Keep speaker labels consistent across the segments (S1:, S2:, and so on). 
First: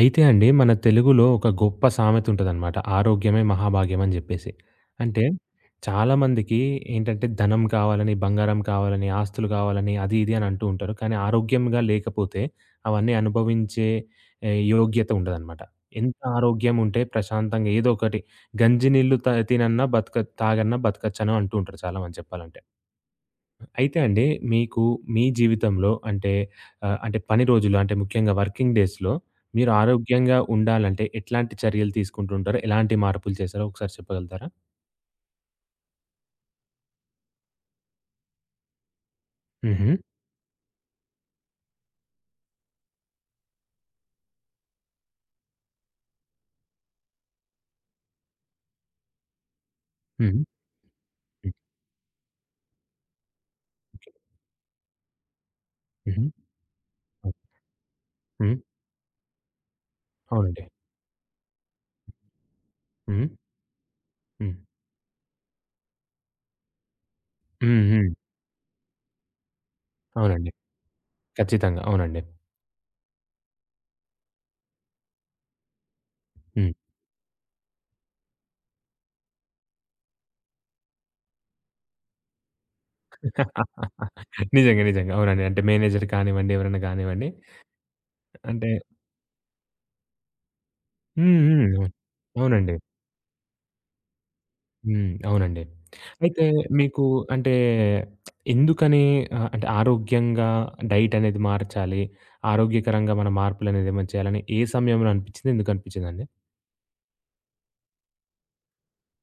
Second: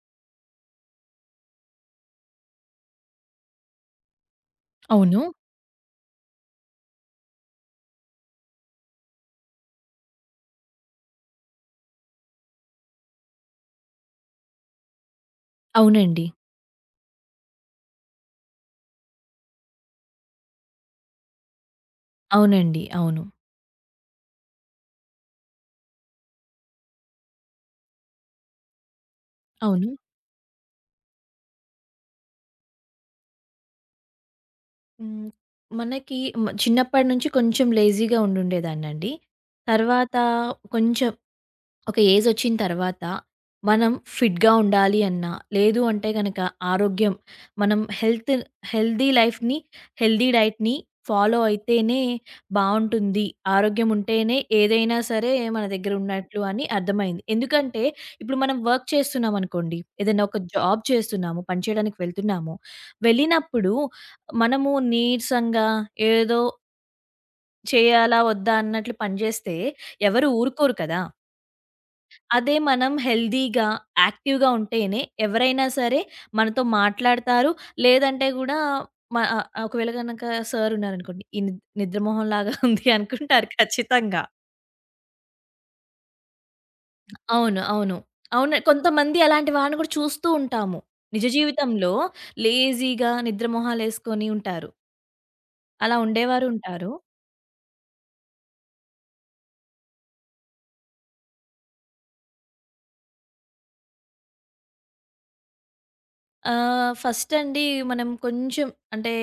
S1: అయితే అండి మన తెలుగులో ఒక గొప్ప సామెత ఉంటదనమాట. ఆరోగ్యమే మహాభాగ్యం అని జెప్పేసి.
S2: అవును.
S1: అంటే చాలామందికి ఏంటంటే ధనం కావాలని, బంగారం కావాలని, ఆస్తులు కావాలని అది ఇది అని అంటూ ఉంటారు. కానీ ఆరోగ్యంగా లేకపోతే అవన్నీ అనుభవించే యోగ్యత ఉండదనమాట. ఎంత
S2: అవునండి.
S1: ఆరోగ్యం ఉంటే ప్రశాంతంగా ఏదో ఒకటి గంజి నీళ్లు తినన్నా తాగన్నా బతకచ్చను అంటూ ఉంటారు చాలామంది చెప్పాలంటే.
S2: అవునండి. అవును.
S1: అయితే అండి మీకు మీ జీవితంలో అంటే అంటే పని రోజులు అంటే ముఖ్యంగా వర్కింగ్ డేస్‌లో మీరు
S2: అవును.
S1: ఆరోగ్యంగా ఉండాలంటే ఎట్లాంటి చర్యలు తీసుకుంటుంటారు? ఎలాంటి మార్పులు చేశారో ఒకసారి చెప్పగలుగుతారా?
S2: హ్మ్. మనకి చిన్నప్పటి నుంచి కొంచెం లేజీగా ఉండుండేదాన్నండి.
S1: హుహు.
S2: తర్వాత కొంచెం ఒక ఏజొచ్చిన తర్వాత మనం ఫిట్‌గా ఉండాలి అన్నా, లేదు అంటే గనక ఆరోగ్యం మనం హెల్తీ లైఫ్‌ని, హెల్తీ
S1: హ్మ్.
S2: డైట్‌ని ఫాలో
S1: హ్మ్.
S2: అయితేనే బావుంటుంది. ఆరోగ్యం
S1: ఓకే.
S2: ఉంటేనే ఏదైనా సరే మన దగ్గర
S1: హుహు.
S2: ఉన్నట్లు అని అర్థమైంది.
S1: హ్మ్.
S2: ఎందుకంటే ఇప్పుడు
S1: హ్మ్.
S2: మనం వర్క్ చేస్తున్నామనుకోండి, ఏదైనా ఒక
S1: అవునండి.
S2: జాబ్ చేస్తున్నాము, పని చేయడానికి వెళ్తున్నాము.
S1: హ్మ్.
S2: వెళ్ళినప్పుడు
S1: హ్మ్.
S2: మనము నీరసంగా ఏదో
S1: హ్మ్. హ్మ్.
S2: చేయాలా? వద్దా? అన్నట్లు పని చేస్తే ఎవరు
S1: అవునండి.
S2: ఊరుకోరు కదా!
S1: ఖచ్చితంగా. అవునండి.
S2: అదే మనం హెల్తీగా, యాక్టివ్‌గా ఉంటేనే ఎవరైనా సరే మనతో
S1: హ్మ్.
S2: మాట్లాడతారు. లేదంటే గూడా ఒకవేళ గనక సార్ ఉన్నారనుకోండి. ఈ నిద్ర మొహంలాగా ఉంది అనుకుంటారు ఖచ్చితంగా.
S1: నిజంగా. నిజంగా. అవునండి. అంటే మేనేజర్ కానివ్వండి, ఎవరైనా కానివ్వండి
S2: అవును. అవును. అవును.
S1: అంటే
S2: కొంతమంది అలాంటి వాళ్ళని గూడా చూస్తూ ఉంటాము. నిజ
S1: హ్మ్. హ్మ్. అవును.
S2: జీవితంలో
S1: అవునండి.
S2: లేజీగా నిద్ర మొహాలేసుకొని ఉంటారు.
S1: హ్మ్. అవునండి.
S2: అలా
S1: అయితే
S2: ఉండేవారు ఉంటారు.
S1: మీకు అంటే ఎందుకని అంటే ఆరోగ్యంగా డైట్ అనేది మార్చాలి. ఆరోగ్యకరంగా మన మార్పులనేది ఏమైనా చేయాలని ఏ సమయంలో అనిపించింది? ఎందుకు అనిపించిందండి?
S2: ఫస్ట్ అండి, మనం కొంచెం అంటే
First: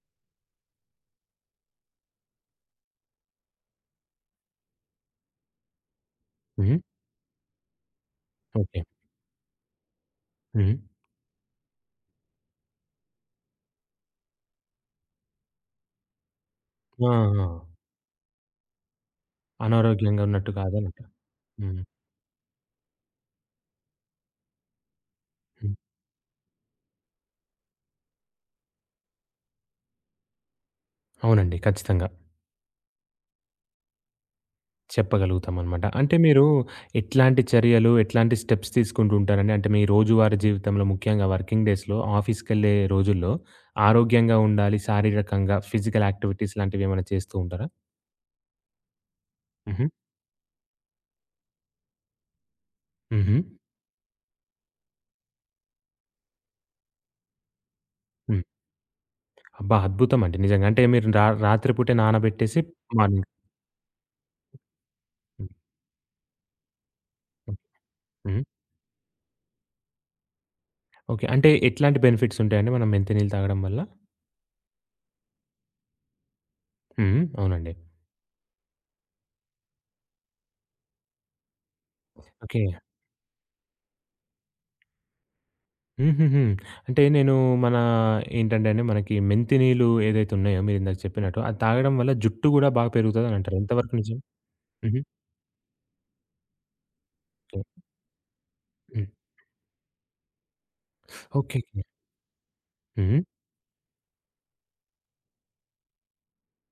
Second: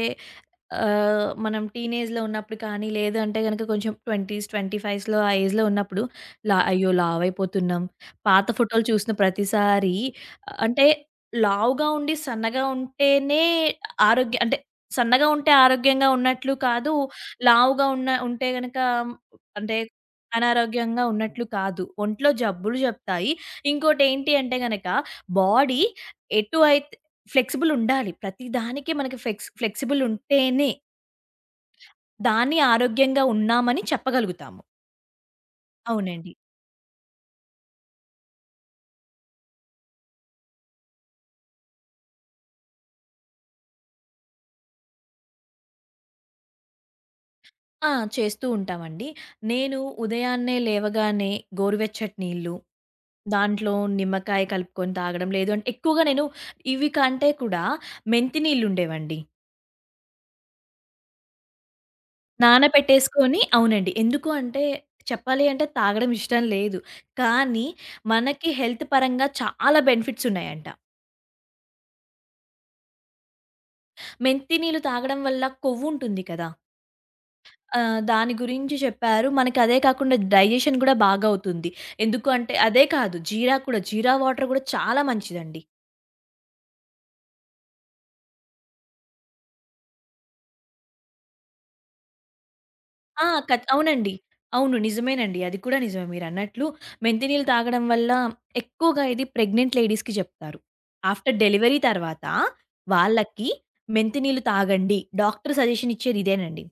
S2: మనం టీనేజ్‌లో ఉన్నప్పుడు కానీ, లేదంటే గనక కొంచెం 20స్, 25స్‌లో ఆ ఏజ్‌లో ఉన్నప్పుడు
S1: హుహు.
S2: అయ్యో! లావైపోతున్నాం. పాత
S1: ఓకే.
S2: ఫోటోలు చూసిన ప్రతిసారి ఆ,
S1: హుహు.
S2: అంటే లావుగా ఉండి సన్నగా ఉంటేనే ఆరోగ్య అంటే సన్నగా ఉంటే ఆరోగ్యంగా ఉన్నట్లు కాదు.
S1: ఆ! ఆ!
S2: లావుగా ఉన్న ఉంటే గనక అంటే
S1: అనారోగ్యంగా ఉన్నట్టు కాదనట.
S2: అనారోగ్యంగా ఉన్నట్లు
S1: హ్మ్.
S2: కాదు. ఒంట్లో జబ్బులు జెప్తాయి. ఇంకోటేంటి అంటే గనక
S1: హ్మ్.
S2: బాడీ ఎటు అయి ఫ్లెక్సిబుల్ ఉండాలి. ప్రతిదానికి మనకి ఫ్లెక్సిబుల్ ఉంటేనే,
S1: అవునండి. ఖచ్చితంగా.
S2: దాన్ని ఆరోగ్యంగా ఉన్నామని చెప్పగలుగుతాము.
S1: చెప్పగలుగుతామనమాట. అంటే
S2: అవునండి.
S1: మీరు ఎట్లాంటి చర్యలు, ఎట్లాంటి స్టెప్స్ తీసుకుంటూ ఉంటారండి? అంటే మీ రోజువారీ జీవితంలో ముఖ్యంగా వర్కింగ్ డేస్‌లో ఆఫీస్‌కెళ్ళే రోజుల్లో ఆరోగ్యంగా ఉండాలి, శారీరకంగా ఫిజికల్ యాక్టివిటీస్ లాంటివేమైనా చేస్తూ ఉంటారా?
S2: ఆ! చేస్తూ ఉంటామండి. నేను
S1: హుహు.
S2: ఉదయాన్నే లేవగానే గోరువెచ్చటి నీళ్ళు,
S1: హుహు.
S2: దాంట్లో నిమ్మకాయ కలుపుకొని తాగడం, లేదు అంటే ఎక్కువగా నేను ఇవి కంటే కూడా
S1: హ్మ్.
S2: మెంతి నీళ్ళుండేవండి.
S1: అబ్బా! అద్భుతమండి నిజంగా. అంటే మీరు రాత్రి పూటే నానబెట్టేసి మార్నింగ్
S2: నానబెట్టేసుకొని అవునండి. ఎందుకు అంటే చెప్పాలి
S1: హ్మ్.
S2: అంటే తాగడం ఇష్టం లేదు.
S1: హ్మ్.
S2: కానీ
S1: హ్మ్.
S2: మనకి హెల్త్ పరంగా చాలా బెనిఫిట్స్ ఉన్నాయంట.
S1: ఓకే. అంటే ఎట్లాంటి బెనిఫిట్స్ ఉంటాయండి మనం మెంతి నీళ్ళు తాగడం వల్ల?
S2: మెంతి నీళ్ళు తాగడం వల్ల కొవ్వుంటుంది కదా!
S1: హ్మ్. అవునండి.
S2: దాని గురించి చెప్పారు. మనకదే కాకుండా డైజెషన్ గూడా బాగవుతుంది. ఎందుకు అంటే
S1: ఓకే.
S2: అదే కాదు జీరా కూడా. జీరా వాటర్ గూడా చాలా మంచిదండి.
S1: హుహుహు. అంటే నేను మన ఏంటంటే అండి మనకి మెంతి నీళ్ళు ఏదైతే ఉన్నాయో మీరిందాక చెప్పినట్టు, అది తాగడం వల్ల జుట్టు గూడా బాగా
S2: ఆ!
S1: పెరుగుతదనంటారు.
S2: ఖచ్
S1: ఎంతవరకు
S2: అవునండి.
S1: నిజం?
S2: అవును.
S1: హుహు.
S2: నిజమేనండి. అది కూడా నిజమే మీరన్నట్లు. మెంతి నీళ్ళు
S1: ఓకే.
S2: తాగడం వల్ల ఎక్కువగా
S1: హ్మ్.
S2: ఇది ప్రెగ్నెంట్ లేడీస్‌కి చెప్తారు.
S1: ఓకే.
S2: After delivery
S1: okay.
S2: తర్వాత
S1: హ్మ్.
S2: వాళ్ళకి మెంతి నీళ్ళు తాగండి. డాక్టర్ సజెషన్ ఇచ్చేది ఇదేనండి.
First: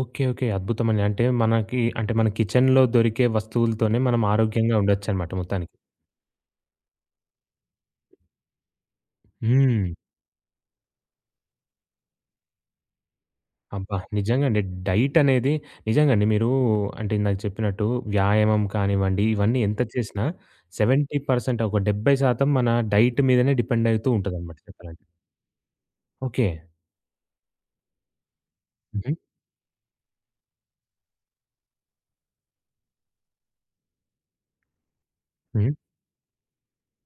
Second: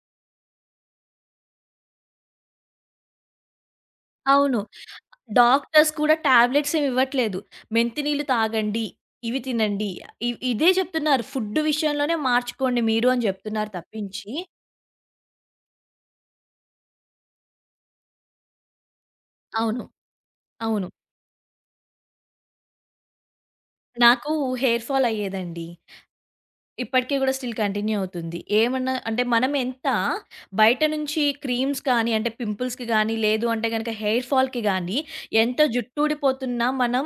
S1: ఓకే. ఓకే. అద్భుతమండి. అంటే మనకి అంటే మన కిచెన్‌లో దొరికే వస్తువులతోనే మనం
S2: అవును.
S1: ఆరోగ్యంగా ఉండొచ్చనమాట మొత్తానికి.
S2: డాక్టర్స్ కూడా టాబ్లెట్స్ ఏమి ఇవ్వట్లేదు. మెంతి నీళ్లు తాగండి, ఇవి
S1: హ్మ్.
S2: తినండి. ఇదే చెప్తున్నారు. ఫుడ్ విషయంలోనే మార్చుకోండి మీరు అని చెప్తున్నారు
S1: అబ్బా!
S2: తప్పించి
S1: నిజంగా అండి. డైట్ అనేది నిజంగా అండి మీరు అంటే ఇందాక చెప్పినట్టు వ్యాయామం కానివ్వండి, ఇవన్నీ ఎంత
S2: అవును.
S1: చేసినా
S2: అవును.
S1: 70% మన డైట్ మీదనే డిపెండ్ అయితూ
S2: నాకు
S1: ఉంటదనమాట
S2: హెయిర్
S1: చెప్పాలంటే.
S2: ఫాల్ అయ్యేదండి.
S1: ఓకే.
S2: ఇప్పటికి గూడా స్టిల్ కంటిన్యూ అవుతుంది. ఏమన్నా
S1: హుహు.
S2: అంటే మనం ఎంత బయట నుంచి క్రీమ్స్ కానీ, అంటే పింపుల్స్‌కి గానీ, లేదు అంటే గనక హెయిర్ ఫాల్‌కి గానీ, ఎంత
S1: హ్మ్.
S2: జుట్టు ఊడిపోతున్నా మనం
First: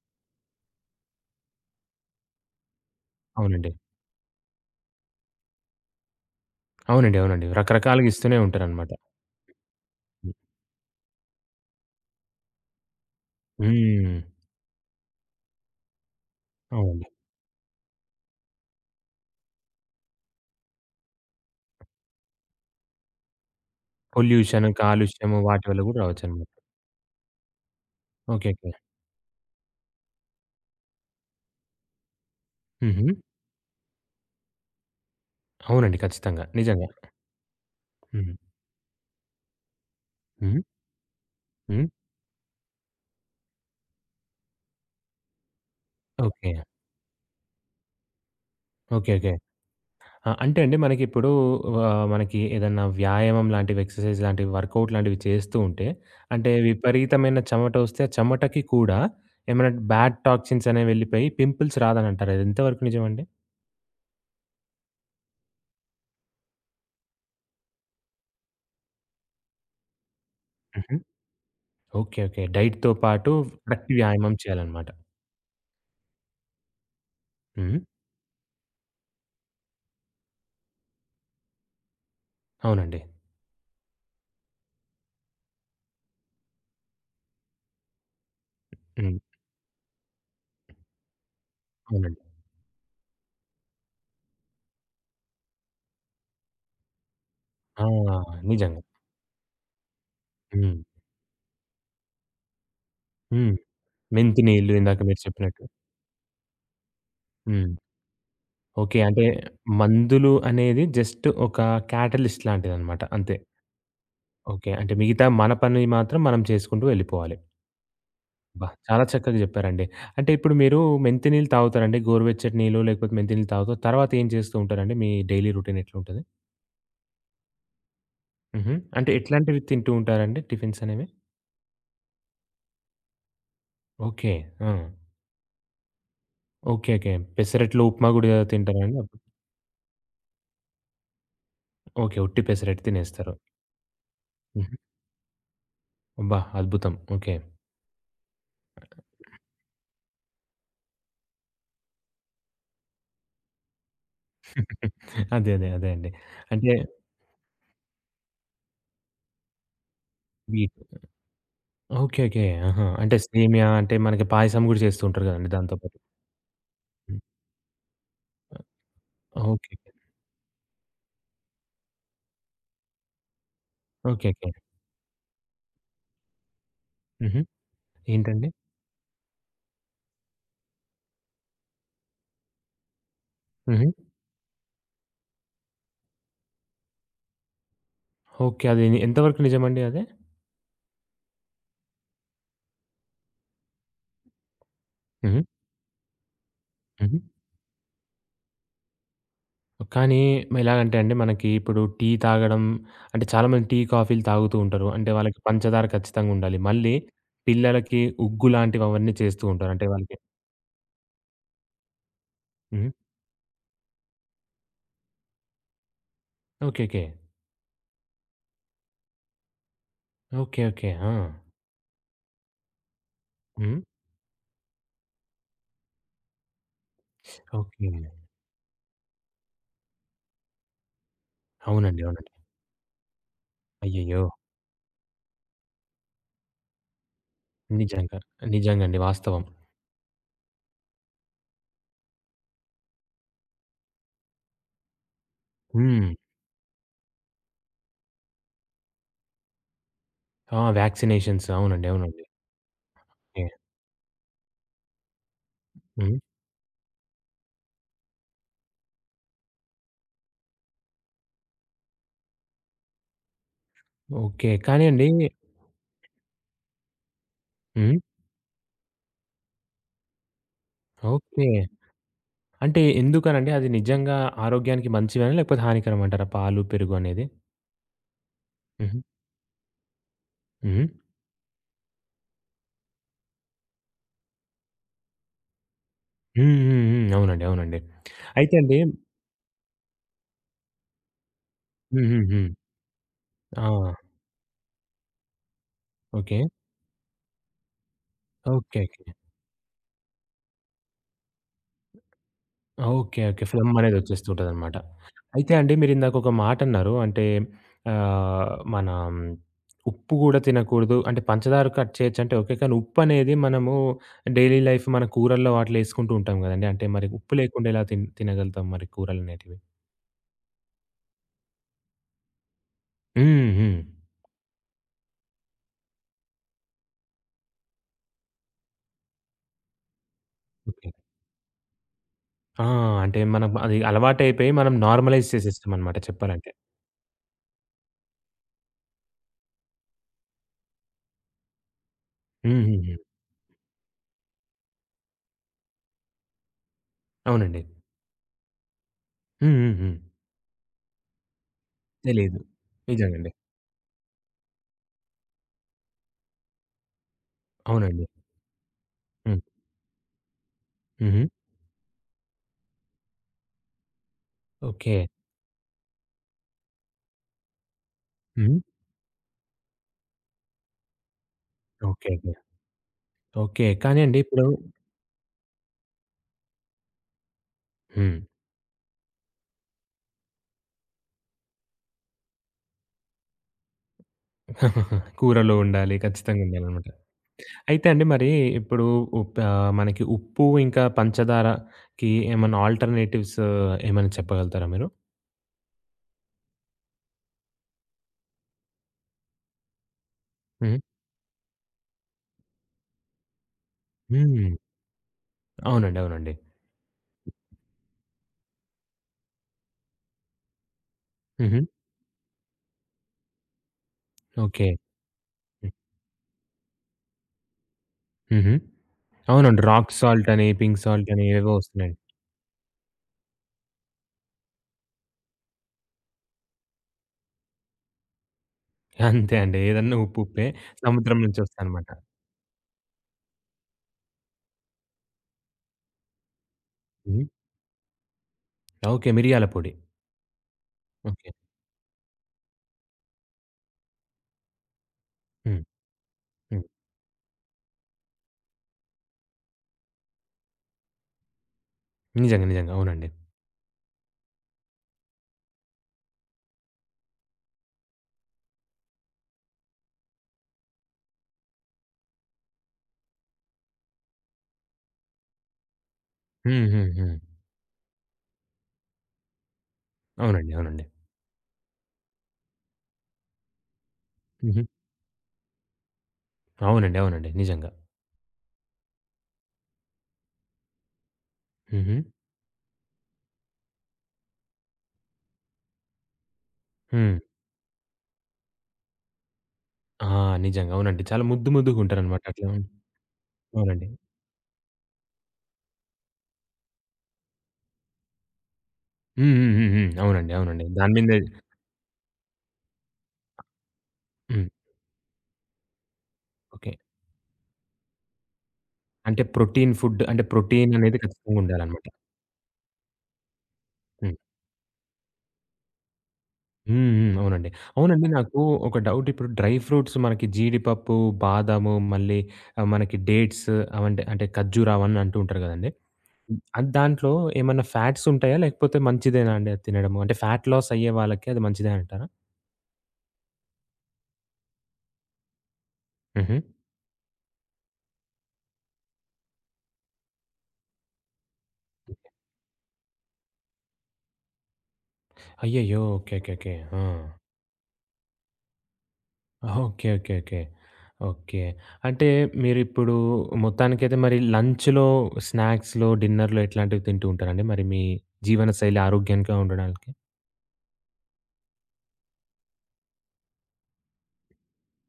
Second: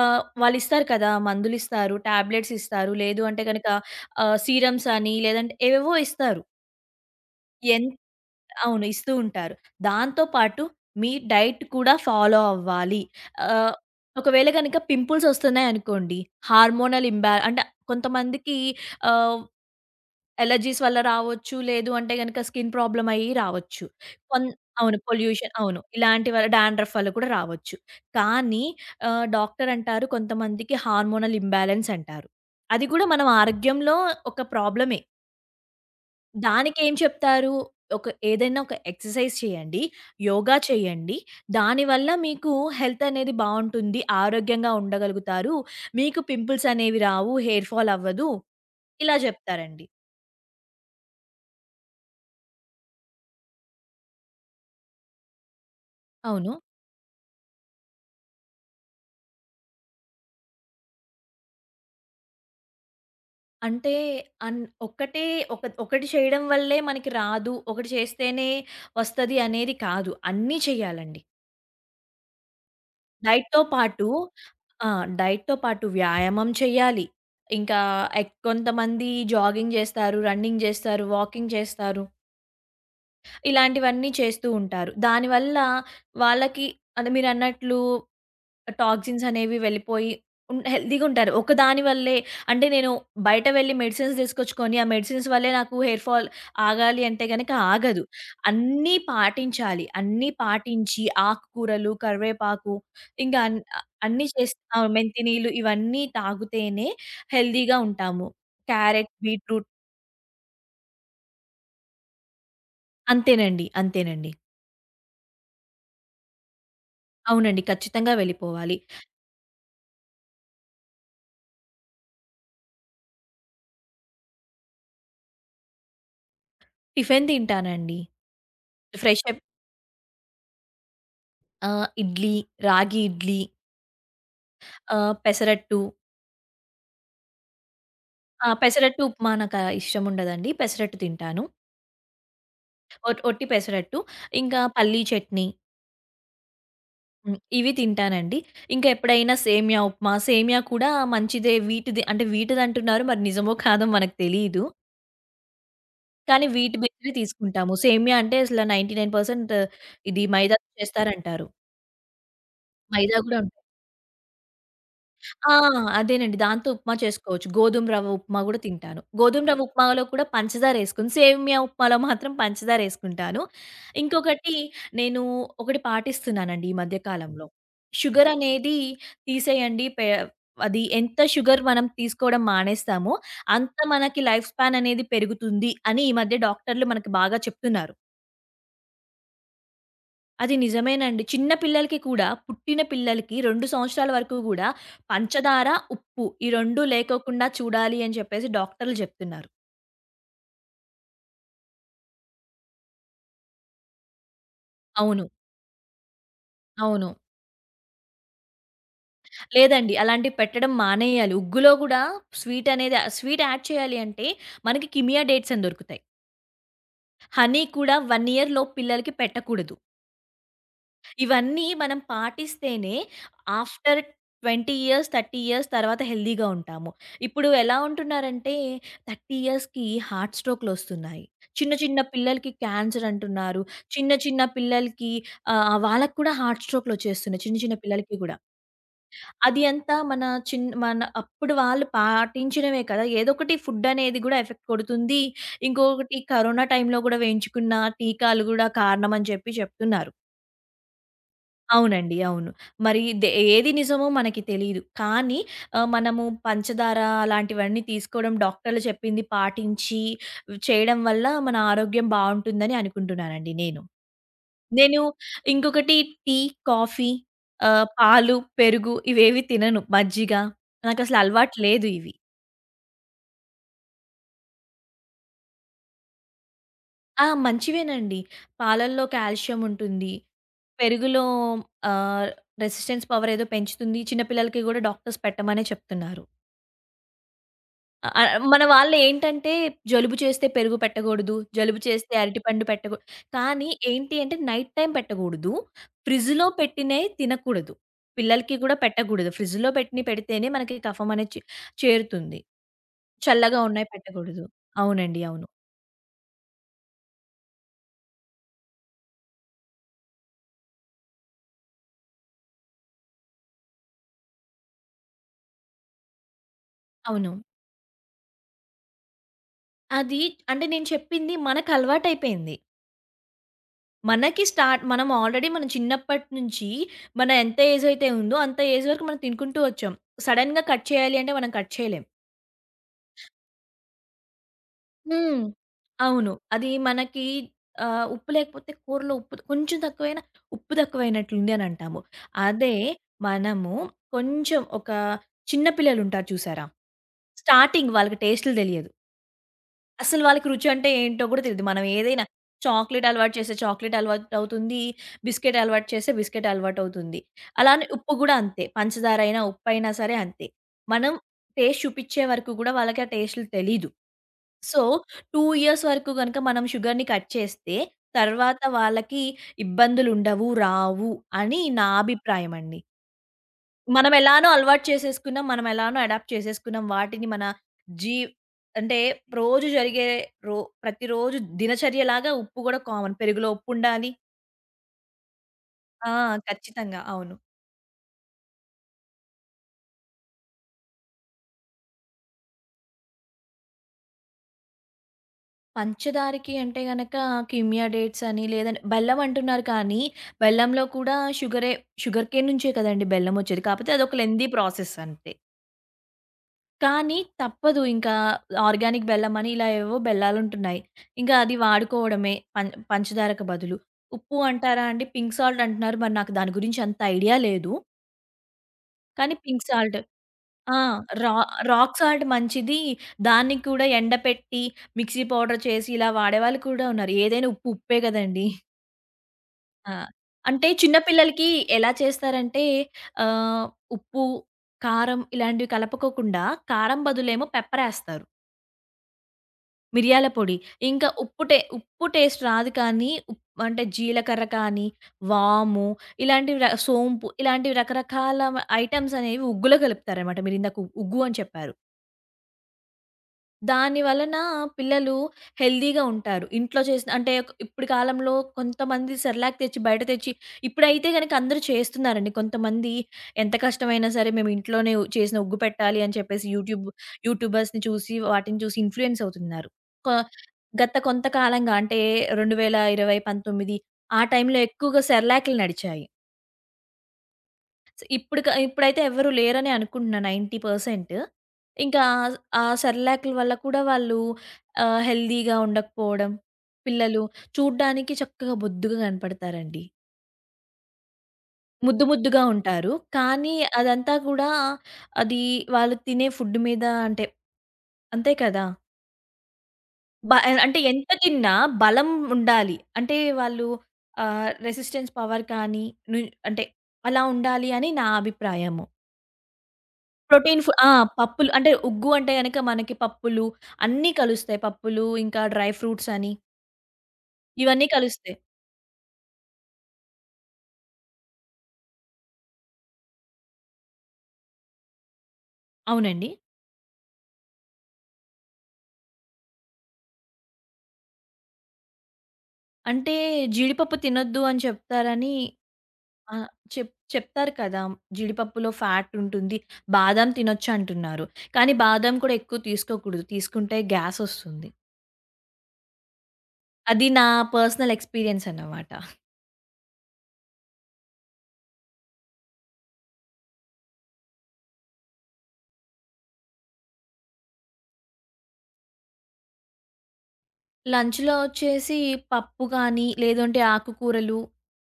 S2: వాళ్ళిస్తారు కదా! మందులిస్తారు, టాబ్లెట్స్ ఇస్తారు. లేదు అంటే గనక
S1: అవునండి.
S2: సీరమ్స్ అని లేదంటే ఏవేవో ఇస్తారు.
S1: అవునండి. అవునండి.
S2: ఎన్
S1: రకరకాలుగా ఇస్తూనే
S2: అవును.
S1: ఉంటారనమాట.
S2: ఇస్తూ ఉంటారు. దాంతో
S1: హ్మ్.
S2: పాటు మీ డైట్ కూడా ఫాలో అవ్వాలి. ఆహ్,
S1: హ్మ్.
S2: ఒకవేళ గనక పింపుల్స్ ఒస్తున్నాయనుకోండి,
S1: అవునండి.
S2: హార్మోనల్ ఇంబా అంటే కొంతమందికి ఆహ్ అలెర్జీస్ వల్ల రావచ్చు. లేదు అంటే గనక స్కిన్ ప్రాబ్లమ్ అయ్యి రావచ్చు. కొన్
S1: పొల్యూషన్,
S2: అవును.
S1: కాలుష్యము
S2: పొల్యూషన్
S1: వాటి వల్ల
S2: అవును.
S1: గూడా
S2: ఇలాంటి వల్ల
S1: రావచ్చనమాట.
S2: డాండ్రఫ్ వల్ల కూడా రావచ్చు.
S1: ఓకే.
S2: కానీ
S1: ఓకే.
S2: డాక్టర్ అంటారు కొంతమందికి హార్మోనల్ ఇంబాలెన్స్ అంటారు. అది కూడా
S1: హుహు.
S2: మనం ఆరోగ్యంలో ఒక ప్రాబ్లమే.
S1: అవునండి. ఖచ్చితంగా. నిజంగా.
S2: దానికేం చెప్తారు?
S1: హ్మ్.
S2: ఒక ఎక్సర్‌సైజ్ చేయండి. యోగా
S1: హ్మ్.
S2: చేయండి.
S1: హ్మ్.
S2: దానివల్ల మీకు హెల్త్ అనేది బావుంటుంది. ఆరోగ్యంగా ఉండగలుగుతారు. మీకు
S1: ఓకే.
S2: పింపుల్స్ అనేవి రావు. హెయిర్ ఫాల్ అవ్వదు.
S1: ఓకే.
S2: ఇలా
S1: ఓకే.
S2: జెప్తారండి.
S1: ఆ! అంటే అండి మనకిప్పుడు మనకి ఏదన్నా వ్యాయామం లాంటివి, ఎక్సర్సైజ్ లాంటివి, వర్కౌట్ లాంటివి చేస్తూ ఉంటే అంటే
S2: అవును.
S1: విపరీతమైన చెమట వస్తే ఆ చెమటకి కూడా ఏమైనా బ్యాడ్ టాక్సిన్స్ అనేవి వెళ్ళిపోయి పింపుల్స్ రాదనంటారు. అది ఎంతవరకు నిజమండి?
S2: అంటే అన్ ఒక్కటే ఒకటి చేయడం వల్లే మనకి రాదు. ఒకటి చేస్తేనే వస్తది అనేది కాదు. అన్నీ
S1: హుహు.
S2: చేయాలండి.
S1: ఓకే. ఓకే. డైట్‌తో పాటు
S2: డైట్‌తో
S1: కరెక్ట్
S2: పాటు
S1: వ్యాయామం చేయాలనమాట.
S2: ఆ! డైట్‌తో పాటు వ్యాయామం చేయాలి.
S1: హ్మ్.
S2: ఇంకా కొంతమంది జాగింగ్ చేస్తారు, రన్నింగ్ చేస్తారు, వాకింగ్ చేస్తారు.
S1: అవునండి.
S2: ఇలాంటివన్నీ చేస్తూ ఉంటారు. దానివల్ల వాళ్ళకి అదే మీరన్నట్లు
S1: హ్మ్.
S2: టాక్సిన్స్ అనేవి వెళ్ళిపోయి హెల్తీగా ఉంటారు. ఒకదాని వల్లే
S1: అవునండి.
S2: అంటే నేను బయట వెళ్లి మెడిసిన్స్ తీసుకొచ్చుకొని, ఆ మెడిసిన్స్ వల్లే నాకు హెయిర్ ఫాల్ ఆగాలి అంటే గనక
S1: ఆ!
S2: ఆగదు.
S1: నిజంగా.
S2: అన్నీ పాటించాలి. అన్నీ
S1: హ్మ్.
S2: పాటించి ఆకుకూరలు, కరివేపాకు ఇంకా
S1: హ్మ్.
S2: అన్ అన్నీ
S1: మెంతి
S2: చేస్
S1: నీళ్ళు
S2: ఆ!
S1: ఇందాక మీరు
S2: మెంతి నీళ్ళు
S1: చెప్పినట్టు.
S2: ఇవన్నీ తాగుతేనే
S1: హ్మ్.
S2: హెల్తీగా ఉంటాము.
S1: ఓకే.
S2: క్యారెట్,
S1: అంటే
S2: బీట్రూట్.
S1: మందులు అనేది జస్ట్ ఒక క్యాటలిస్ట్ లాంటిదనమాట అంతే.
S2: అంతేనండి. అంతేనండి.
S1: ఓకే. అంటే మిగతా మన పని మాత్రం మనం చేసుకుంటూ వెళ్ళిపోవాలి.
S2: అవునండి. ఖచ్చితంగా
S1: అబ్బా!
S2: వెళ్ళిపోవాలి.
S1: చాలా చక్కగా చెప్పారండి. అంటే ఇప్పుడు మీరు మెంతి నీళ్ళు తాగుతారండి. గోరువెచ్చటి నీళ్ళు లేకపోతే మెంతి నీళ్ళు తాగుతారు. తర్వాత ఏం చేస్తూ ఉంటారండి? మీ డైలీ రొటీన్ ఎట్లుంటది?
S2: టిఫిన్ తింటానండి.
S1: హుహు. అంటే
S2: ఫ్రెష్ అప్
S1: ఎట్లాంటివి తింటూ ఉంటారండి టిఫిన్స్ అనేవి?
S2: ఇడ్లీ, రాగి ఇడ్లీ,
S1: ఓకే. ఆ!
S2: పెసరట్టు.
S1: ఓకే. ఓకే. పెసరట్లో ఉప్మా గూడా
S2: ఆ!
S1: తింటారా అండి?
S2: పెసరట్టు ఉప్మా నాకా ఇష్టముండదండి. పెసరట్టు తింటాను.
S1: ఓకే. ఉట్టి పెసరట్టు తినేస్తారు.
S2: ఒట్టి పెసరట్టు. ఇంకా
S1: హుహు.
S2: పల్లీ చట్నీ.
S1: అబ్బా! అద్భుతం. ఓకే.
S2: హ్మ్. ఇవి తింటానండి. ఇంకా ఎప్పుడైనా సేమ్యా ఉప్మా. సేమ్యా కూడా మంచిదే. వీటిది అంటే వీటిదంటున్నారు మరి నిజమో కాదో మనకు తెలీదు.
S1: అదే. అదే. అదే అండి.
S2: కానీ
S1: అంటే
S2: వీటి బేస్‌వి తీసుకుంటాము. సేమ్యా అంటే అసల 99% ఇది మైదాతో
S1: వీట్
S2: చేస్తారంటారు.
S1: ఓకే. ఓకే. ఆహా! అంటే
S2: మైదా గూడా ఉం
S1: సేమియా అంటే మనకి పాయసం గూడా చేస్తూ ఉంటారు గదండీ
S2: ఆ!
S1: దాంతో పాటు.
S2: అదేనండి. దాంతో ఉప్మా
S1: హ్మ్.
S2: చేసుకోవచ్చు. గోధుమ రవ్వ ఉప్మా గూడా తింటాను. గోధుమ రవ్వ
S1: ఓకే.
S2: ఉప్మాలో కూడా పంచదారేసుకోను. సేమియా ఉప్మాలో మాత్రం పంచదారేసుకుంటాను.
S1: ఓకే.
S2: ఇంకొకటి
S1: ఓకే.
S2: నేను ఒకటి పాటిస్తున్నానండి ఈ మధ్య
S1: హుహు.
S2: కాలంలో. షుగర్
S1: ఏంటండి?
S2: అనేది తీసేయండి. అది ఎంత షుగర్ మనం తీసుకోవడం మానేస్తామో, అంత
S1: హుహు.
S2: మనకి లైఫ్ స్పాన్ అనేది పెరుగుతుంది అని ఈ మధ్య డాక్టర్లు మనకి బాగా చెప్తున్నారు.
S1: ఓకే. అది ఎంత వరకు నిజమండి అదే?
S2: అది నిజమేనండి. చిన్న పిల్లలకి కూడా, పుట్టిన పిల్లలకి 2 సంవత్సరాల వరకు గూడా
S1: హుహు.
S2: పంచదార, ఉప్పు ఈ 2
S1: హుహు.
S2: లేకోకుండా చూడాలి అని చెప్పేసి డాక్టర్లు జెప్తున్నారు.
S1: కానీ ఎలాగంటే అండి మనకి ఇప్పుడు టీ తాగడం అంటే చాలామంది టీ, కాఫీలు తాగుతూ ఉంటారు. అంటే
S2: అవును.
S1: వాళ్ళకి పంచదార ఖచ్చితంగా ఉండాలి. మళ్ళీ
S2: అవును.
S1: పిల్లలకి ఉగ్గు లాంటివి అవన్నీ చేస్తూ ఉంటారు. అంటే
S2: లేదండి.
S1: వాళ్ళకి
S2: అలాంటివి పెట్టడం మానేయాలి. ఉగ్గులో గూడా
S1: హ్మ్.
S2: స్వీట్ యాడ్ చేయాలి అంటే మనకి కిమియా డేట్స్ అని దొరుకుతాయి.
S1: ఓకే. ఓకే.
S2: హనీ కూడా 1 ఇయర్ లోపు పిల్లలకి పెట్టకూడదు.
S1: ఓకే. ఓకే. ఆ!
S2: ఇవన్నీ మనం పాటిస్తేనే
S1: హ్మ్.
S2: ఆఫ్టర్ 20 ఇయర్స్, 30 ఇయర్స్ తర్వాత హెల్తీగా ఉంటాము. ఇప్పుడు ఎలా
S1: ఓకే.
S2: ఉంటున్నారంటే 30 ఇయర్స్‌కి హార్ట్ స్ట్రోక్‌లొస్తున్నాయి. చిన్న చిన్న
S1: అవునండి. అవునండి.
S2: పిల్లలకి క్యాన్సర్ అంటున్నారు. చిన్న
S1: అయ్యయ్యో!
S2: చిన్న పిల్లలకి వాళ్ళకి కూడా హార్ట్ స్ట్రోక్‌లొచ్చేస్తున్నాయి. చిన్న చిన్న
S1: నిజంగా.
S2: పిల్లలకి గూడా.
S1: నిజంగండి. వాస్తవం.
S2: అది అంతా మన మన అప్పుడు వాళ్ళు పాటించడమే కదా! ఏదోకటి ఫుడ్ అనేది గూడా ఎఫెక్ట్ కొడుతుంది.
S1: హ్మ్.
S2: ఇంకొకటి కరోనా టైమ్‌లో గూడా వేయించుకున్న టీకాలు గూడా కారణం అని చెప్తున్నారు.
S1: ఆ! వ్యాక్సినేషన్స్ అవునండి.
S2: అవునండి.
S1: అవునండి.
S2: అవును. మరి
S1: ఓకే.
S2: ఏది నిజమో మనకి తెలీదు. కానీ
S1: హ్మ్.
S2: మనము పంచదార అలాంటివన్నీ తీసుకోవడం, డాక్టర్లు చెప్పింది పాటించి చేయడం వల్ల మన ఆరోగ్యం బావుంటుందని అనుకుంటున్నానండి నేను.
S1: ఓకే. కానీ
S2: నేను
S1: అండి
S2: ఇంకొకటి టీ, కాఫీ,
S1: హ్మ్.
S2: పాలు, పెరుగు ఇవేవి తినను. మజ్జిగ నాకసలు
S1: ఓకే.
S2: అలవాటు లేదు ఇవి.
S1: అంటే ఎందుకనండి అది నిజంగా ఆరోగ్యానికి మంచివేనా? లేకపోతే హానికరమంటారా పాలు, పెరుగు అనేది?
S2: ఆ! మంచివేనండి.
S1: హుహు.
S2: పాలల్లో కాల్షియం ఉంటుంది.
S1: హ్మ్.
S2: పెరుగులో ఆహ్, రెసిస్టెన్స్ పవర్ ఏదో పెంచుతుంది. చిన్న పిల్లలకి గూడా డాక్టర్స్ పెట్టమనే చెప్తున్నారు.
S1: హ్మ్. హ్మ్. హ్మ్. అవునండి. అవునండి. అయితే
S2: మన
S1: అండి
S2: వాళ్ళేంటంటే జలుబు చేస్తే పెరుగు పెట్టగూడదు. జలుబు
S1: హ్మ్.
S2: చేస్తే
S1: హ్మ్. హ్మ్.
S2: అరటిపండు పెట్టగూ
S1: ఆ!
S2: కానీ ఏంటి అంటే నైట్ టైమ్ పెట్టగూడదు.
S1: ఓకే.
S2: ఫ్రిడ్జ్‌లో పెట్టినయి తినకూడదు. పిల్లలకి గూడా
S1: ఓకే.
S2: పెట్టగూడదు. ఫ్రిడ్జ్‌లో పెట్టినయి పెడితేనే మనకి కఫం అనేది చేరుతుంది.
S1: ఓకే. ఓకే.
S2: చల్లగా
S1: ఫ్లమ్
S2: ఉన్నాయి
S1: అనేదొచ్చేస్తూ
S2: పెట్టగూడదు.
S1: ఉంటదనమాట.
S2: అవునండి. అవును.
S1: అయితే అండి మీరిందాక ఒక మాటన్నారు. అంటే మన ఉప్పు గూడా తినకూడదు. అంటే పంచదార కట్ చేయొచ్చంటే ఓకే. కానీ ఉప్పనేది మనము డైలీ లైఫ్ మన కూరల్లో వాటిలో యేసుకుంటూ ఉంటాం గదండీ. అంటే మరి
S2: అవును.
S1: ఉప్పు లేకుండా ఎలా తినగలుగుతాం మరి కూరలనేటివి?
S2: అది అంటే నేను చెప్పింది మనకలవాటయిపోయింది.
S1: హ్మ్. హ్మ్.
S2: మనకి స్టార్ట్ మనం ఆల్రెడీ మనం చిన్నప్పటి నుంచి మన ఎంత ఏజ్ అయితే ఉందో అంత ఏజ్ వరకు మనం తినుకుంటూ వచ్చాం. సడెన్‌గా కట్
S1: ఓకే.
S2: చేయాలి అంటే మనం కట్ చేయలేం.
S1: ఆ! అంటే మనం అది అలవాటయిపోయి మనం నార్మలైజ్
S2: హ్మ్.
S1: చేసేస్తామనమాట
S2: అవును.
S1: చెప్పాలంటే.
S2: అది మనకి ఉప్పు లేకపోతే కూరలో ఉప్పు కొంచెం తక్కువైనా ఉప్పు తక్కువైనట్లుంది అని అంటాము.
S1: హ్మ్.
S2: అదే
S1: హ్మ్. హ్మ్.
S2: మనము కొంచెం ఒక చిన్న పిల్లలుంటారు చూసారా?
S1: అవునండి.
S2: స్టార్టింగ్ వాళ్ళకి టేస్ట్‌లు తెలియదు.
S1: హ్మ్. హ్మ్. హ్మ్.
S2: అసలు వాళ్ళకి రుచి అంటే ఏంటో కూడా తెలీదు. మనం ఏదైనా
S1: తెలీదు.
S2: చాక్లేట్
S1: నిజంగండి.
S2: అలవాటు చేస్తే చాక్లేట్ అలవాటవుతుంది. బిస్కెట్ అలవాటు చేస్తే బిస్కెట్ అలవాటవుతుంది. అలానే
S1: అవునండి.
S2: ఉప్పు కూడా అంతే.
S1: హ్మ్.
S2: పంచదారైనా, ఉప్పయినా సరే అంతే. మనం
S1: హుహు.
S2: టేస్ట్ చూపిచ్చే వరకు కూడా వాళ్ళకి ఆ టేస్ట్‌లు తెలీదు. So,
S1: okay.
S2: 2 ఇయర్స్ వరకు గనక మనం షుగర్‌ని కట్ చేస్తే,
S1: హ్మ్.
S2: తర్వాత వాళ్ళకి ఇబ్బందులుండవు, రావు అని నా
S1: ఓకే. ఓకే.
S2: అభిప్రాయమండి.
S1: ఓకే. కానీ
S2: మనం
S1: అండి ఇప్పుడు
S2: ఎలానో అలవాటు చేసేసుకున్నాం, మనం ఎలానో అడాప్ట్ చేసేసుకున్నాం. వాటిని మన జీ
S1: హ్మ్.
S2: అంటే రోజు జరిగే రో ప్రతిరోజు దినచర్యలాగా ఉప్పు గూడా కామన్. పెరుగులో ఉప్పుండాలి.
S1: కూరలో ఉండాలి.
S2: ఆ!
S1: ఖచ్చితంగా ఉండాలనమాట.
S2: ఖచ్చితంగా. అవును.
S1: అయితే అండి మరి ఇప్పుడు మనకి ఉప్పు ఇంకా పంచదారకి ఏమన్నా ఆల్టర్‌నేటివ్స్ ఏమైనా చెప్పగలుగుతారా మీరు?
S2: పంచదారకి అంటే గనక కిమియా డేట్స్ అని లేదంటే బెల్లం అంటున్నారు కానీ,
S1: హ్మ్.
S2: బెల్లంలో కూడా షుగరే. షుగర్ కేన్ నుంచే కదండీ బెల్లం వచ్చేది. కాపోతే అదొక లెంథీ
S1: హ్మ్.
S2: ప్రాసెస్ అంతే.
S1: అవునండి. అవునండి.
S2: కానీ తప్పదు ఇంకా ఆర్గానిక్ బెల్లం అని ఇలా ఏవేవో బెల్లాలుంటున్నాయి. ఇంకా అది
S1: హుహు.
S2: వాడుకోవడమే పంచదారకు బదులు. ఉప్పు
S1: ఓకే.
S2: అంటారా అండి? పింక్ సాల్ట్
S1: హ్మ్.
S2: అంటున్నారు. మరి నాకు దాని గురించి అంత ఐడియా లేదు.
S1: హుహు.
S2: కానీ
S1: అవునండి.
S2: పింక్
S1: రాక్
S2: సాల్ట్
S1: సాల్ట్ అని,
S2: ఆ!
S1: పింక్ సాల్ట్ అని
S2: రా
S1: ఏవేవో
S2: రాక్
S1: వస్తున్నాయండి.
S2: సాల్ట్ మంచిది. దాన్ని కూడా ఎండపెట్టి, మిక్సీ పౌడర్ చేసి ఇలా వాడేవాళ్ళు కూడా ఉన్నారు. ఏదైనా ఉప్పు ఉప్పే గదండీ!
S1: అంతే అండి.
S2: ఆ!
S1: ఏదన్నా ఉప్పు ఉప్పే.
S2: అంటే చిన్న
S1: సముద్రం నుంచి
S2: పిల్లలకి
S1: వస్తాయనమాట.
S2: ఎలా చేస్తారంటే ఆహ్, ఉప్పు, కారం ఇలాంటివి కలపకోకుండా కారం
S1: హ్మ్.
S2: బదులేమో పెప్పరేస్తారు.
S1: ఓకే. మిరియాల పొడి.
S2: మిరియాల పొడి. ఇంకా
S1: ఓకే.
S2: ఉప్పు టేస్ట్ రాదు కానీ, ఉప్ అంటే జీలకర్ర కానీ,
S1: హ్మ్.
S2: వాము ఇలాంటివి
S1: హ్మ్.
S2: సోంపు ఇలాంటివి రకరకాల ఐటెమ్స్ అనేవి ఉగ్గులో కలుపుతారనమాట. మీరిందాక ఉగ్గు అని చెప్పారు.
S1: నిజంగా. నిజంగా. అవునండి.
S2: దాని వలన పిల్లలు హెల్తీగా ఉంటారు. ఇంట్లో చేసిన అంటే ఒక- ఇప్పుడు కాలంలో కొంతమంది సెర్లాక్ తెచ్చి, బయట తెచ్చి ఇప్పుడైతే గనక అందరూ చేస్తున్నారండి. కొంతమంది ఎంత కష్టమైనా సరే మేము ఇంట్లోనే చేసిన ఉగ్గు పెట్టాలి అని చెప్పేసి
S1: హ్మ్. హ్మ్. హ్మ్.
S2: యూట్యూబర్స్‌ని చూసి, వాటిని చూసి ఇన్‌ఫ్లూయెన్స్ అవుతున్నారు. క
S1: అవునండి. అవునండి.
S2: గత కొంతకాలంగా అంటే 2020, 19 ఆ టైంలో
S1: హుహు.
S2: ఎక్కువగా సెర్లాక్‌లు నడిచాయి.
S1: అవునండి. అవునండి. నిజంగా.
S2: ఇప్పుడు క ఇప్పుడైతే ఎవ్వరు లేరనే అనుకుంటున్నా 90%.
S1: హుహు.
S2: ఇంకా ఆ సెర్లాక్‌ల వల్ల కూడా వాళ్ళు హెల్తీగా ఉండకపోవడం,
S1: హ్మ్.
S2: పిల్లలు చూడ్డానికి చక్కగా బొద్దుగా కనపడతారండి.
S1: ఆ! నిజంగా. అవునండి. చాలా ముద్దు ముద్దుగా
S2: ముద్దు
S1: ఉంటారనమాట
S2: ముద్దుగా
S1: అట్లా.
S2: ఉంటారు. కానీ
S1: అవునండి.
S2: అదంతా కూడా అది వాళ్ళు తినే ఫుడ్ మీద అంటే అంతే కదా!
S1: హ్మ్. హ్మ్. హ్మ్. హ్మ్. అవునండి.
S2: బ
S1: అవునండి.
S2: అంటే
S1: దాని
S2: ఎంత
S1: మీదే
S2: తిన్నా బలం ఉండాలి. అంటే వాళ్ళు
S1: హ్మ్.
S2: రెసిస్టెన్స్ పవర్ కానీ ను అంటే
S1: ఓకే.
S2: అలా ఉండాలి అని నా అభిప్రాయము.
S1: అంటే ప్రోటీన్ ఫుడ్ అంటే
S2: ప్రోటీన్
S1: ప్రోటీన్
S2: ఫు ఆ!
S1: అనేది ఖచ్చితంగా
S2: పప్పులు అంటే
S1: ఉండాలనమాట.
S2: ఉగ్గు అంటే గనక మనకి పప్పులు అన్నీ
S1: హ్మ్.
S2: కలుస్తాయి. పప్పులు ఇంకా డ్రై ఫ్రూట్స్ అని
S1: హ్మ్. హ్మ్. అవునండి.
S2: ఇవన్నీ
S1: అవునండి.
S2: కలుస్తాయి.
S1: నాకు ఒక డౌట్ ఇప్పుడు డ్రై ఫ్రూట్స్ మనకి జీడిపప్పు, బాదాము, మళ్ళీ మనకి డేట్స్ అవంటే అంటే ఖర్జూర అవన్నీ అంటూ ఉంటారు గదండీ!
S2: అవునండి.
S1: హ్మ్. అది దాంట్లో ఏమన్నా ఫ్యాట్స్ ఉంటాయా? లేకపోతే మంచిదేనా అండి అది తినడము? అంటే ఫ్యాట్ లాస్ అయ్యే వాళ్ళకి అది మంచిదే అంటారా?
S2: అంటే జీడిపప్పు తినొద్దు అని చెప్తారని ఆ!
S1: హుహు.
S2: చెప్తారు కదా! జీడిపప్పులో ఫ్యాట్ ఉంటుంది. బాదాం తినొచ్చు అంటున్నారు. కానీ బాదాం కూడా ఎక్కువ తీసుకోకూడదు. తీసుకుంటే గ్యాసొస్తుంది.
S1: అయ్యయ్యో! ఓకే. ఓకే. ఓకే. ఆ!
S2: అది నా పర్సనల్ ఎక్స్‌పీరియన్స్ అన్నమాట.
S1: ఓకే. ఓకే. ఓకే. ఓకే. అంటే మీరిప్పుడు మొత్తానికైతే మరి లంచ్‌లో, స్నాక్స్‌లో, డిన్నర్‌లో ఎట్లాంటివి తింటూ ఉంటారండి? మరి మీ జీవనశైలి ఆరోగ్యంగా ఉండడానికి?
S2: లంచ్‌లో వచ్చేసి పప్పు గానీ, లేదంటే ఆకుకూరలు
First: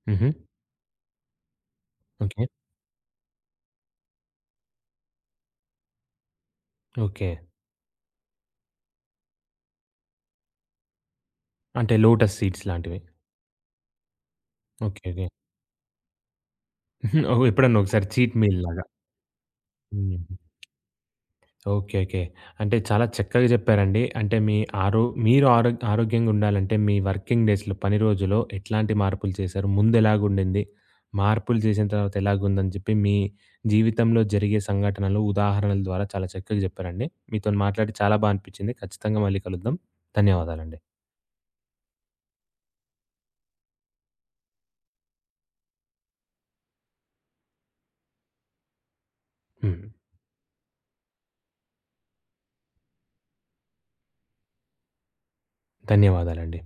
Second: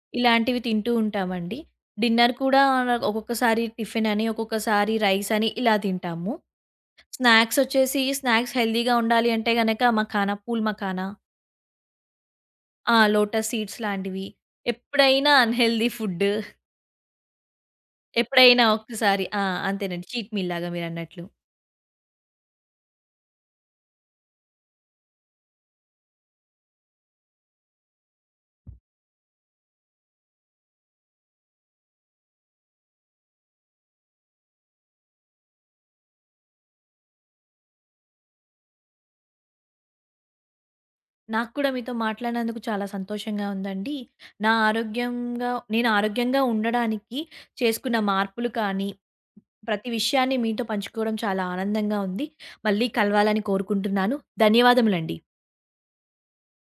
S1: హుహు.
S2: ఇలాంటివి తింటూ ఉంటామండి. Dinner
S1: okay.
S2: కూడా ఒక్కొక్కసారి టిఫిన్ అని, ఒక్కొక్కసారి రైస్ అని ఇలా తింటాము.
S1: ఓకే.
S2: స్నాక్స్ వచ్చేసి స్నాక్స్ హెల్తీగా ఉండాలి అంటే గనక మఖానా, పూల్ మఖానా,
S1: అంటే లోటస్ సీడ్స్
S2: ఆ!
S1: లాంటివి.
S2: లోటస్ సీడ్స్ లాంటివి.
S1: ఓకే. ఓకే.
S2: ఎప్పుడైనా అన్‌హెల్తీ ఫుడ్.
S1: ఓహ్! ఎప్పుడన్నా ఒకసారి చీట్ మీల్
S2: ఎప్పుడైనా
S1: లాగా.
S2: ఒక్కసారి ఆ! అంతేనండి.
S1: హ్మ్.
S2: చీట్ మీల్ లాగా మీరన్నట్లు.
S1: ఓకే. ఓకే. అంటే చాలా చక్కగా చెప్పారండి. అంటే మీ ఆరో మీరు ఆరో ఆరోగ్యంగా ఉండాలంటే మీ వర్కింగ్ డేస్‌లో పని రోజులో ఎట్లాంటి మార్పులు చేశారు? ముందెలాగుండింది? మార్పులు చేసిన తర్వాత ఎలాగుందని చెప్పి మీ జీవితంలో జరిగే సంఘటనలు, ఉదాహరణల ద్వారా చాలా చక్కగా చెప్పారండి. మీతోని మాట్లాడి చాలా బా అనిపించింది. ఖచ్చితంగా మళ్ళీ కలుద్దాం. ధన్యవాదాలండి.
S2: నాకు కూడా మీతో మాట్లాడినందుకు చాలా సంతోషంగా ఉందండి. నా ఆరోగ్యంగా నేను ఆరోగ్యంగా ఉండడానికి చేసుకున్న మార్పులు కానీ,
S1: హ్మ్.
S2: ప్రతి విషయాన్ని మీతో పంచుకోవడం చాలా ఆనందంగా ఉంది. మళ్ళీ కలవాలని కోరుకుంటున్నాను. ధన్యవాదములండి.
S1: ధన్యవాదాలండి.